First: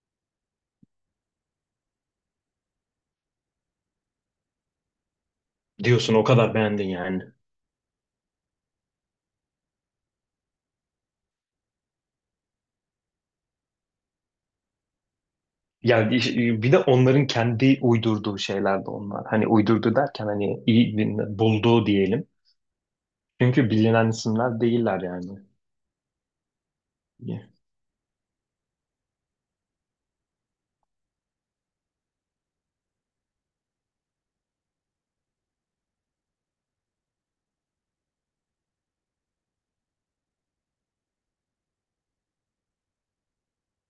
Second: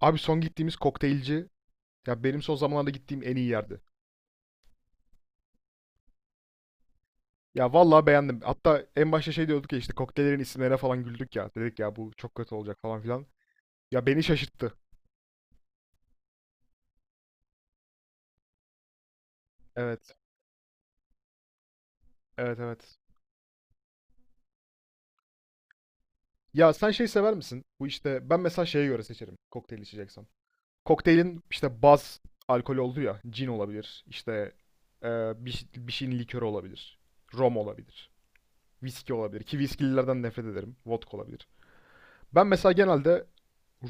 Abi son gittiğimiz kokteylci ya benim son zamanlarda gittiğim en iyi yerdi. Diyorsun o kadar beğendin yani. Ya vallahi beğendim. Hatta en başta şey diyorduk ya işte kokteyllerin isimlerine falan güldük ya. Dedik ya bu çok kötü olacak falan filan. Ya beni şaşırttı. Bir de onların kendi uydurduğu şeyler de onlar. Hani uydurdu Evet. derken hani bulduğu diyelim. Evet evet. Çünkü bilinen isimler değiller yani. Ya sen şey sever misin? Bu işte ben mesela şeye göre seçerim kokteyl içeceksem. Kokteylin işte baz alkol olduğu ya. Cin olabilir. İşte e, bir şeyin likörü olabilir. Rom olabilir. Viski olabilir. Ki viskililerden nefret ederim. Vodka olabilir. Ben mesela genelde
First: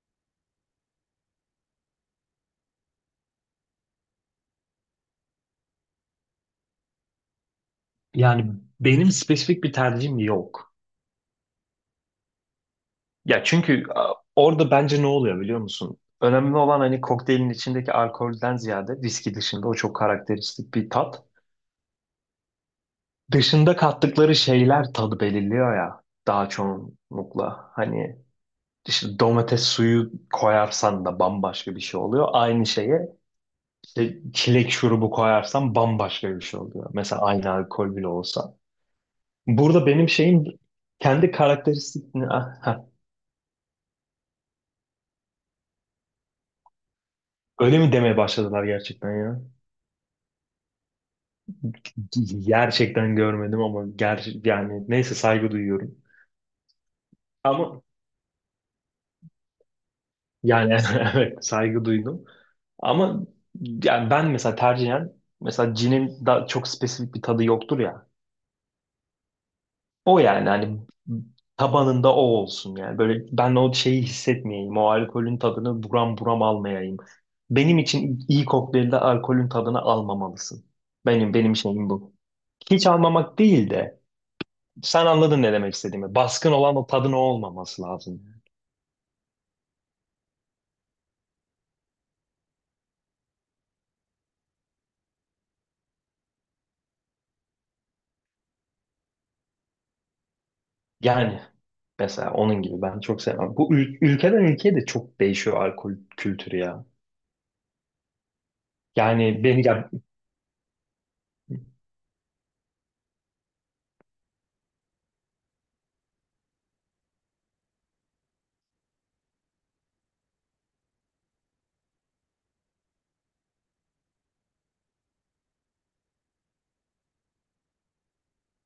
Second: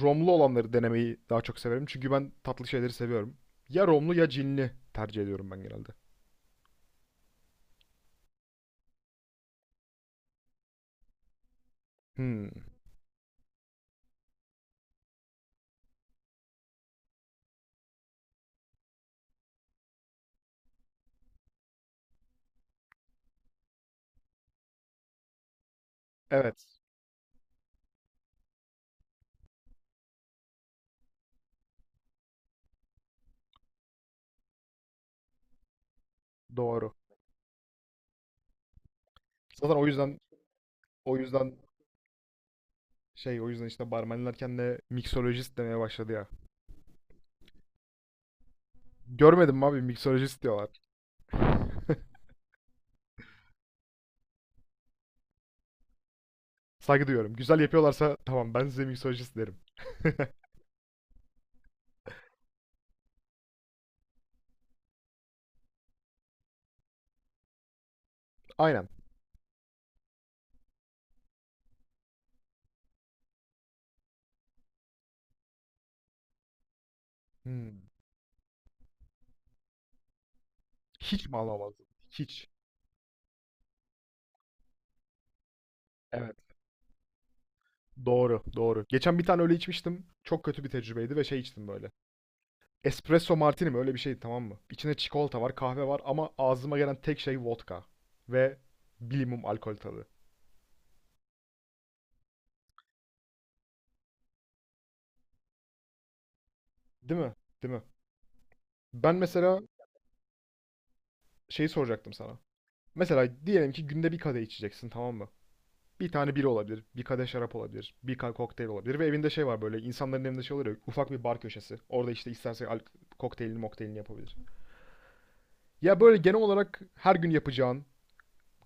romlu olanları denemeyi daha çok severim. Çünkü ben tatlı şeyleri seviyorum. Ya romlu ya cinli tercih ediyorum ben genelde. Yani benim spesifik bir tercihim yok. Hmm. Ya çünkü orada bence ne oluyor biliyor musun? Önemli olan hani kokteylin içindeki alkolden ziyade viski dışında o çok karakteristik bir tat. Dışında kattıkları şeyler tadı belirliyor ya daha Evet. çoğunlukla. İşte domates suyu koyarsan da bambaşka bir şey oluyor. Aynı şeye işte çilek şurubu koyarsan bambaşka bir şey oluyor. Doğru. Mesela aynı alkol bile olsa. Zaten Burada o benim yüzden şeyim o kendi yüzden karakteristik... Ah, ha. şey o yüzden işte barmenler kendine miksolojist demeye başladı ya. Öyle mi demeye başladılar gerçekten ya? Görmedim mi abi miksolojist diyorlar. Gerçekten görmedim ama yani neyse saygı duyuyorum. Saygı duyuyorum. Güzel Ama yapıyorlarsa tamam ben size miksolojist derim. yani evet saygı duydum. Ama yani ben mesela tercihen mesela cinin daha çok spesifik bir tadı yoktur ya. Aynen. O yani hani tabanında o olsun yani. Böyle ben o şeyi hissetmeyeyim. O alkolün tadını buram buram almayayım. Benim Hmm. için iyi kokteylde alkolün tadını almamalısın. Hiç Benim mi benim alamazdım? şeyim bu. Hiç. Hiç almamak değil de sen anladın ne demek istediğimi. Evet. Baskın olan o tadın o olmaması lazım. Doğru, doğru. Geçen bir tane öyle içmiştim. Çok kötü bir tecrübeydi ve şey içtim böyle. Espresso martini mi? Öyle bir şeydi, tamam mı? İçinde çikolata var, kahve var ama ağzıma gelen tek şey vodka. Ve bilimum alkol tadı. Yani mesela onun gibi ben çok sevmem. Ülkeden ülkeye de çok değişiyor alkol kültürü ya. Değil mi? Değil mi? Ben Yani mesela beni ya, şeyi soracaktım sana. Mesela diyelim ki günde bir kadeh içeceksin tamam mı? Bir tane biri olabilir, bir kadeh şarap olabilir, kokteyl olabilir ve evinde şey var böyle insanların evinde şey olur ya ufak bir bar köşesi. Orada işte kokteylini mokteylini yapabilir. Ya böyle genel olarak her gün yapacağın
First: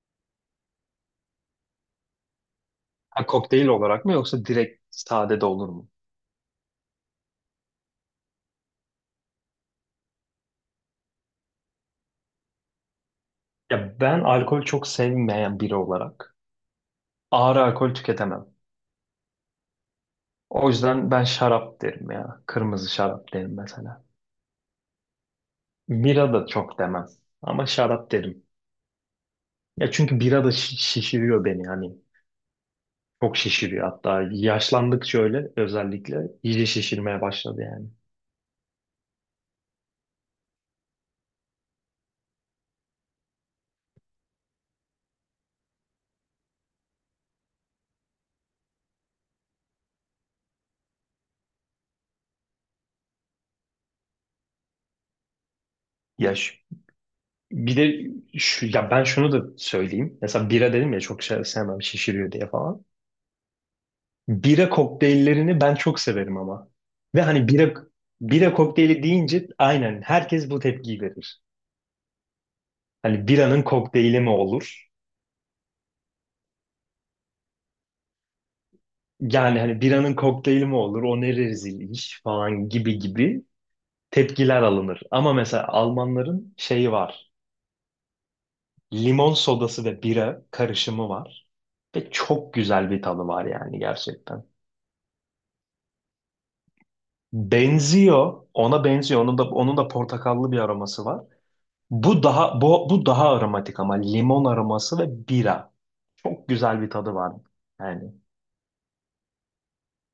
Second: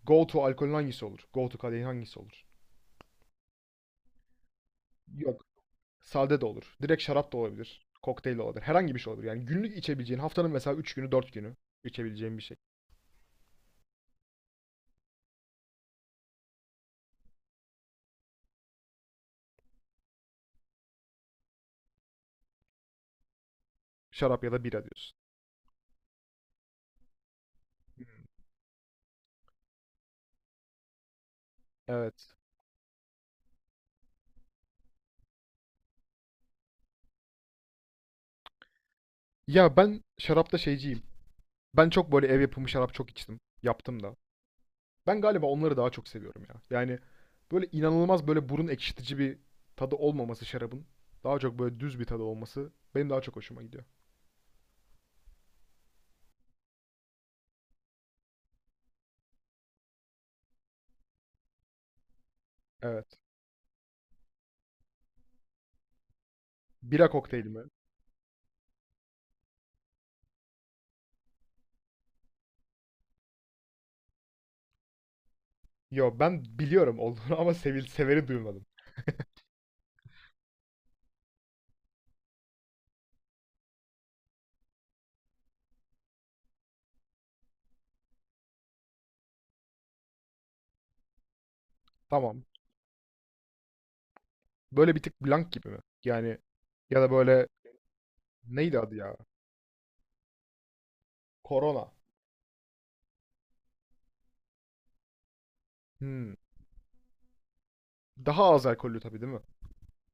go to alkolün hangisi olur? Go to kadehin hangisi olur? ha, kokteyl olarak mı yoksa direkt sade Yok. de olur mu? Sade de olur. Direkt şarap da olabilir. Kokteyl de olabilir. Herhangi bir şey olabilir. Yani günlük içebileceğin haftanın mesela 3 günü 4 günü içebileceğin bir şey. Ya ben alkol çok sevmeyen biri olarak ağır alkol tüketemem. O yüzden ben şarap derim ya. Kırmızı şarap derim mesela. Şarap ya da bira diyorsun. Bira da çok demem ama şarap derim. Ya çünkü bira da şişiriyor beni hani. Evet. Çok şişiriyor hatta yaşlandıkça öyle özellikle iyice şişirmeye başladı yani. Ya ben şarapta şeyciyim. Ben çok böyle ev yapımı şarap çok içtim. Yaptım da. Ben galiba onları daha çok seviyorum ya. Yani böyle inanılmaz böyle burun ekşitici bir tadı olmaması şarabın. Daha çok böyle düz bir tadı olması benim daha çok hoşuma gidiyor. Yaş. Bir de şu, ya ben şunu da söyleyeyim. Mesela bira dedim ya çok şey sevmem şişiriyor diye falan. Evet. Bira kokteyllerini ben çok severim ama. Bira Ve kokteyli mi? Bira kokteyli deyince aynen herkes bu tepkiyi verir. Hani biranın kokteyli mi olur? Yo ben biliyorum olduğunu ama sevil severi duymadım. Yani hani biranın kokteyli mi olur? O ne rezil iş falan gibi gibi tepkiler alınır. Ama mesela Almanların şeyi var. Limon sodası ve bira karışımı var. Ve Tamam. çok güzel bir tadı var yani gerçekten. Böyle bir tık blank gibi mi? Yani ya da böyle Benziyor. neydi Ona adı ya? benziyor. Onun da portakallı bir aroması var. Corona. Bu daha aromatik ama limon aroması ve bira. Hmm. Çok güzel bir tadı var. Yani Daha az alkollü tabii değil mi?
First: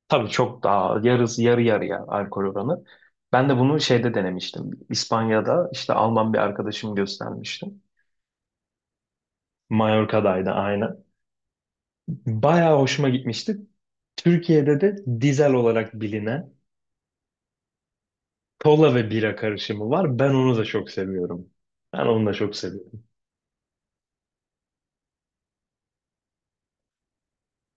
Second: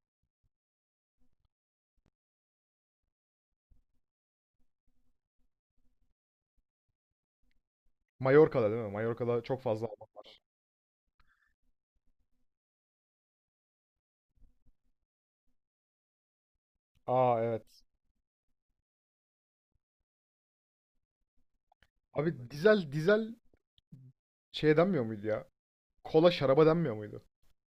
tabii çok daha yarısı yarı yarıya alkol oranı. Ben de bunu şeyde denemiştim. İspanya'da işte Alman bir arkadaşım göstermişti. Mallorca'da değil mi? Mallorca'da çok fazla almak var. Mallorca'daydı aynen. Bayağı hoşuma gitmişti. Türkiye'de de dizel olarak bilinen Aa evet. kola ve bira karışımı var. Ben onu da çok seviyorum. Ben onu da Abi çok dizel seviyorum. dizel şeye denmiyor muydu ya? Kola şaraba denmiyor muydu?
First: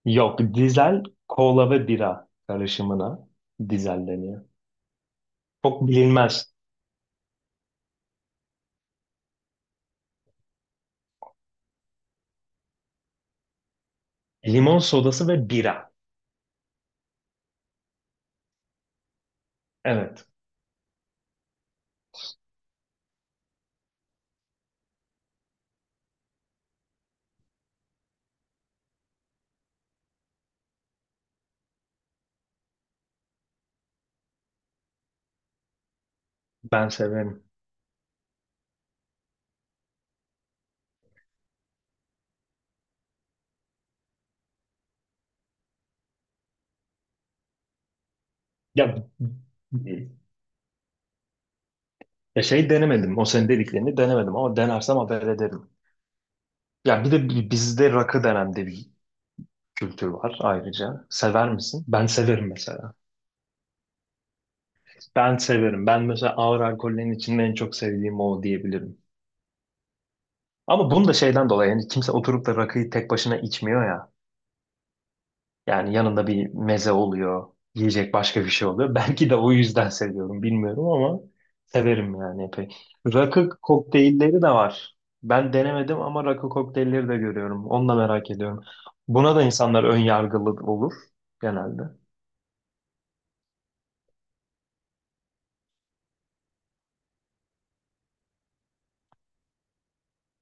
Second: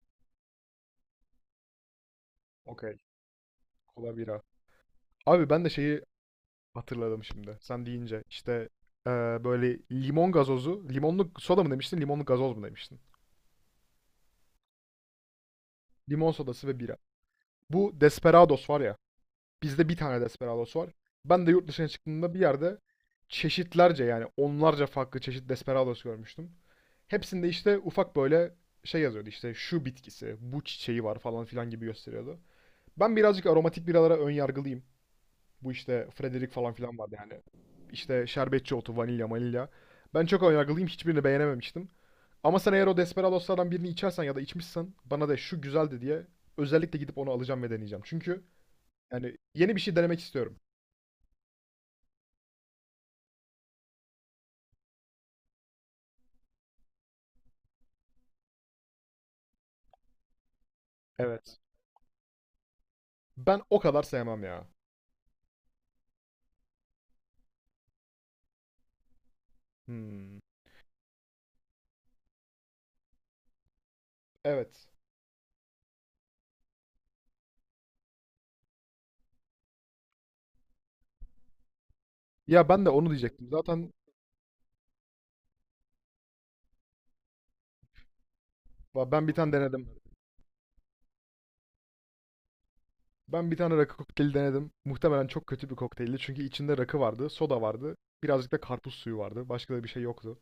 Yok, dizel kola ve bira Okey. karışımına dizel Kola bira. deniyor. Abi ben de Çok şeyi bilinmez. hatırladım şimdi. Sen deyince işte eee, böyle limon gazozu, limonlu soda mı demiştin, limonlu gazoz mu demiştin? Limon sodası ve bira. Limon sodası ve bira. Bu Desperados var ya. Bizde bir tane Evet, Desperados var. Ben de yurt dışına çıktığımda bir yerde çeşitlerce yani onlarca farklı çeşit Desperados görmüştüm. Hepsinde işte ufak böyle şey yazıyordu işte şu bitkisi, bu çiçeği var falan filan gibi gösteriyordu. Ben birazcık aromatik biralara ön yargılıyım. Bu işte Frederick falan ben filan vardı yani. severim. İşte şerbetçi otu, vanilya, vanilya. Ben çok önyargılıyım. Hiçbirini beğenememiştim. Ama sen eğer o Desperados'lardan birini içersen ya da içmişsen bana de şu güzeldi diye özellikle gidip onu alacağım ve deneyeceğim. Çünkü Ya, yani yeni bir şey denemek istiyorum. ya şey denemedim. O senin dediklerini denemedim ama denersem haber ederim. Ya bir de bizde rakı denen de bir kültür var ayrıca. Sever Evet. misin? Ben severim mesela. Ben o kadar sevmem ya. Ben severim. Ben mesela ağır alkollerin içinde en çok sevdiğim o diyebilirim. Hmm. Ama bunu da şeyden dolayı yani kimse oturup da rakıyı tek başına içmiyor ya. Evet. Yani yanında bir meze oluyor, yiyecek başka bir şey oluyor. Belki de o yüzden seviyorum, bilmiyorum ama severim yani Ya epey. ben de onu diyecektim. Rakı Zaten kokteylleri de var. Ben denemedim ama rakı kokteylleri de görüyorum. Onu da merak ediyorum. Ben bir Buna da tane insanlar denedim. ön yargılı olur genelde. Ben bir tane rakı kokteyli denedim. Muhtemelen çok kötü bir kokteyldi. Çünkü içinde rakı vardı, soda vardı. Birazcık da karpuz suyu vardı. Başka da bir şey yoktu.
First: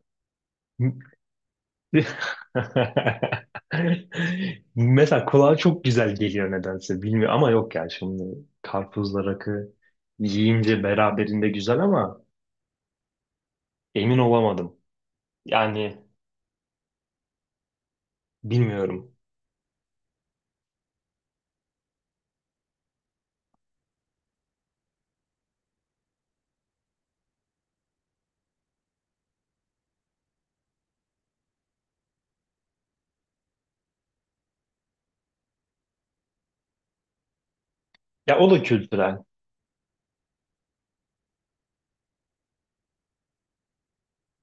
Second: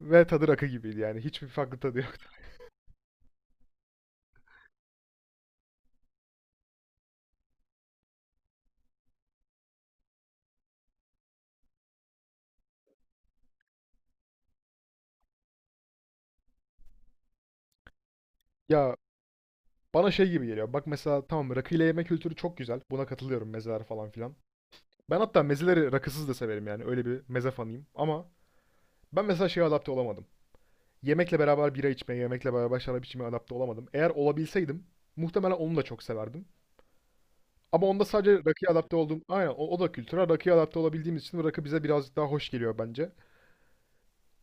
Ve tadı rakı gibiydi yani. Hiçbir farklı tadı yok. Mesela kulağa çok güzel geliyor nedense bilmiyorum ama yok ya şimdi karpuzla rakı yiyince beraberinde güzel ama emin olamadım. Yani Ya bilmiyorum. bana şey gibi geliyor. Bak mesela tamam rakıyla yemek kültürü çok güzel. Buna katılıyorum mezeler falan filan. Ben hatta mezeleri rakısız da severim yani. Öyle bir meze fanıyım. Ama ben mesela şeye adapte olamadım. Yemekle beraber bira içmeye, yemekle beraber şarap içmeye adapte olamadım. Eğer olabilseydim muhtemelen onu da çok severdim. Ama onda sadece Ya o da rakıya adapte kültürel. olduğum, aynen o, o da kültüre rakıya adapte olabildiğimiz için rakı bize birazcık daha hoş geliyor bence.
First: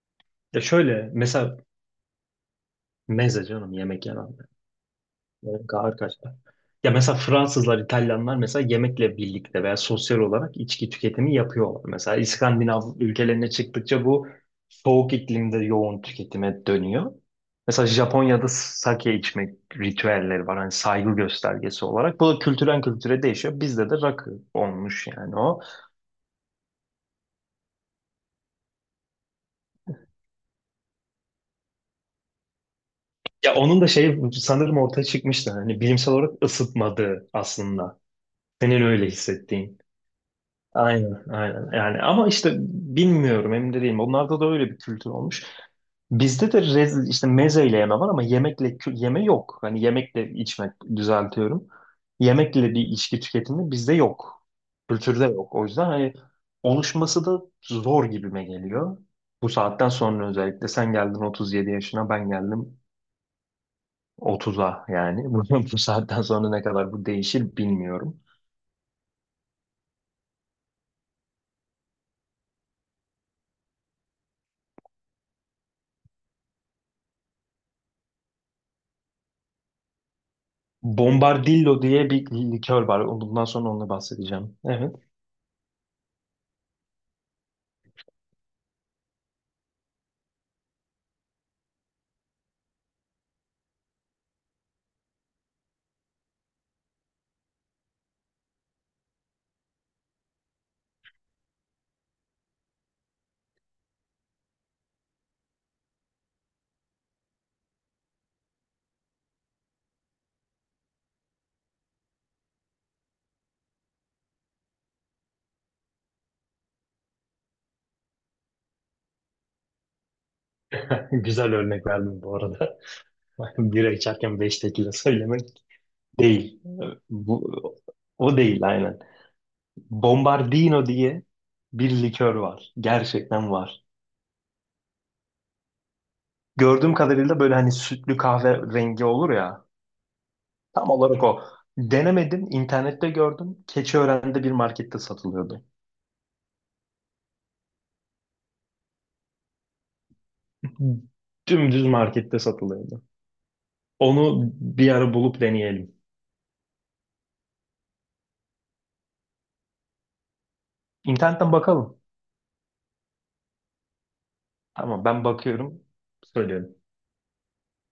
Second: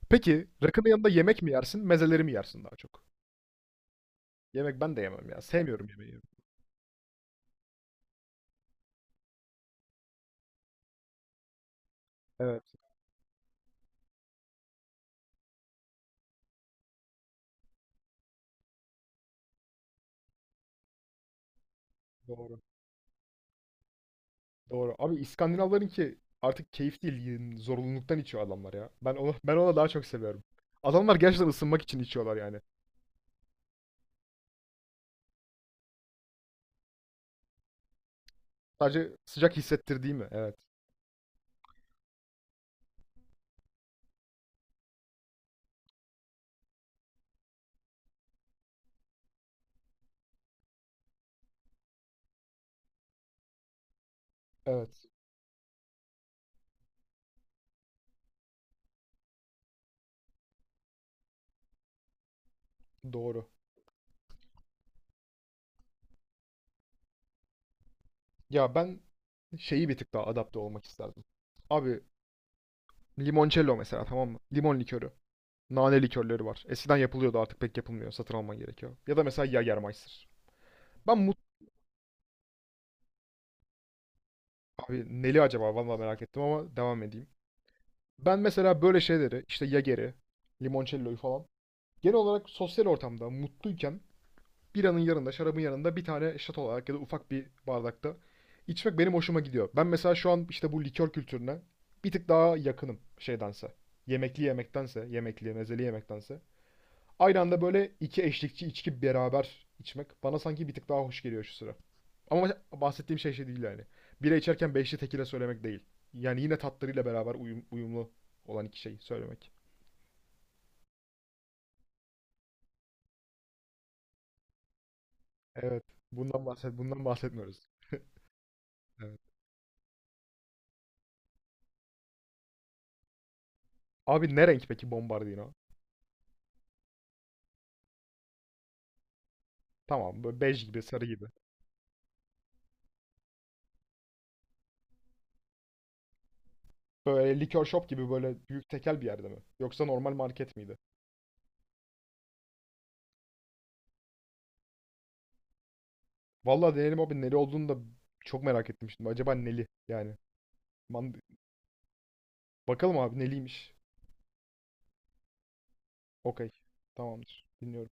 Peki Ya rakının yanında şöyle yemek mi mesela yersin, mezeleri mi yersin daha çok? meze canım yemek yenen. Yemek ben de yemem ya. Yemek Sevmiyorum ağır yemeği. kaçar. Ya mesela Fransızlar, İtalyanlar mesela yemekle birlikte veya sosyal olarak içki tüketimi yapıyorlar. Mesela Evet, İskandinav ülkelerine çıktıkça bu soğuk iklimde yoğun tüketime dönüyor. Mesela Japonya'da sake içmek ritüelleri var. Hani saygı göstergesi olarak. Bu da doğru. kültürden kültüre değişiyor. Bizde de rakı Doğru. olmuş Abi yani o. İskandinavların ki artık keyif değil, zorunluluktan içiyor adamlar ya. Ben onu ona daha çok seviyorum. Adamlar gerçekten ısınmak için içiyorlar yani. Ya onun da şey sanırım ortaya çıkmıştı. Hani bilimsel olarak ısıtmadığı aslında. Senin öyle Sadece sıcak hissettiğin. hissettirdiği mi? Evet. Aynen, aynen. Yani ama işte bilmiyorum, emin de değilim. Onlarda da öyle bir kültür olmuş. Bizde de rezil, işte mezeyle yeme var ama yeme yok. Hani yemekle içmek düzeltiyorum. Yemekle bir içki tüketimi bizde yok. Evet. Kültürde yok. O yüzden hani oluşması da zor gibime geliyor. Bu saatten sonra özellikle sen geldin 37 yaşına, ben geldim Doğru. 30'a yani. Bu saatten sonra ne kadar bu değişir bilmiyorum. Ya ben şeyi bir tık daha adapte olmak isterdim. Abi limoncello mesela tamam mı? Limon likörü. Nane likörleri var. Eskiden yapılıyordu artık pek yapılmıyor. Satın alman gerekiyor. Ya da mesela Jägermeister. Ben mut... Bombardillo diye bir likör var. Bundan sonra onu bahsedeceğim. Evet. Abi neli acaba? Vallahi merak ettim ama devam edeyim. Ben mesela böyle şeyleri işte Jager'i, limoncello'yu falan genel olarak sosyal ortamda mutluyken biranın yanında, şarabın yanında bir tane şat olarak ya da ufak bir bardakta içmek benim hoşuma gidiyor. Ben mesela şu an işte bu likör kültürüne bir tık daha yakınım şeydense. Yemekli yemektense, yemekli, mezeli yemektense. Aynı anda böyle iki eşlikçi içki beraber içmek bana sanki bir tık daha hoş geliyor şu sıra. Ama bahsettiğim şey şey değil yani. Bira içerken beşli tekile söylemek değil. Yani yine tatlarıyla beraber uyumlu olan iki şey söylemek. Güzel örnek verdim bu arada. Bira içerken 5 tekila söylemek Evet. Değil. Bundan Bu, bahsetmiyoruz. o değil aynen. Evet. Bombardino diye bir likör var. Gerçekten var. Abi ne renk peki Bombardino? Gördüğüm kadarıyla böyle hani sütlü kahve rengi olur ya. Tamam böyle bej gibi, Tam sarı olarak gibi. o. Denemedim. İnternette gördüm. Keçiören'de bir markette satılıyordu. Böyle likör shop gibi böyle büyük tekel bir yerde mi? Yoksa normal market miydi? Dümdüz markette satılıyordu. Onu bir ara bulup deneyelim. Vallahi deneyelim abi neli olduğunu da çok merak ettim şimdi. Acaba neli yani. Man- İnternetten bakalım. Bakalım abi neliymiş. Tamam ben bakıyorum. Okey. Söylüyorum. Tamamdır. Dinliyorum.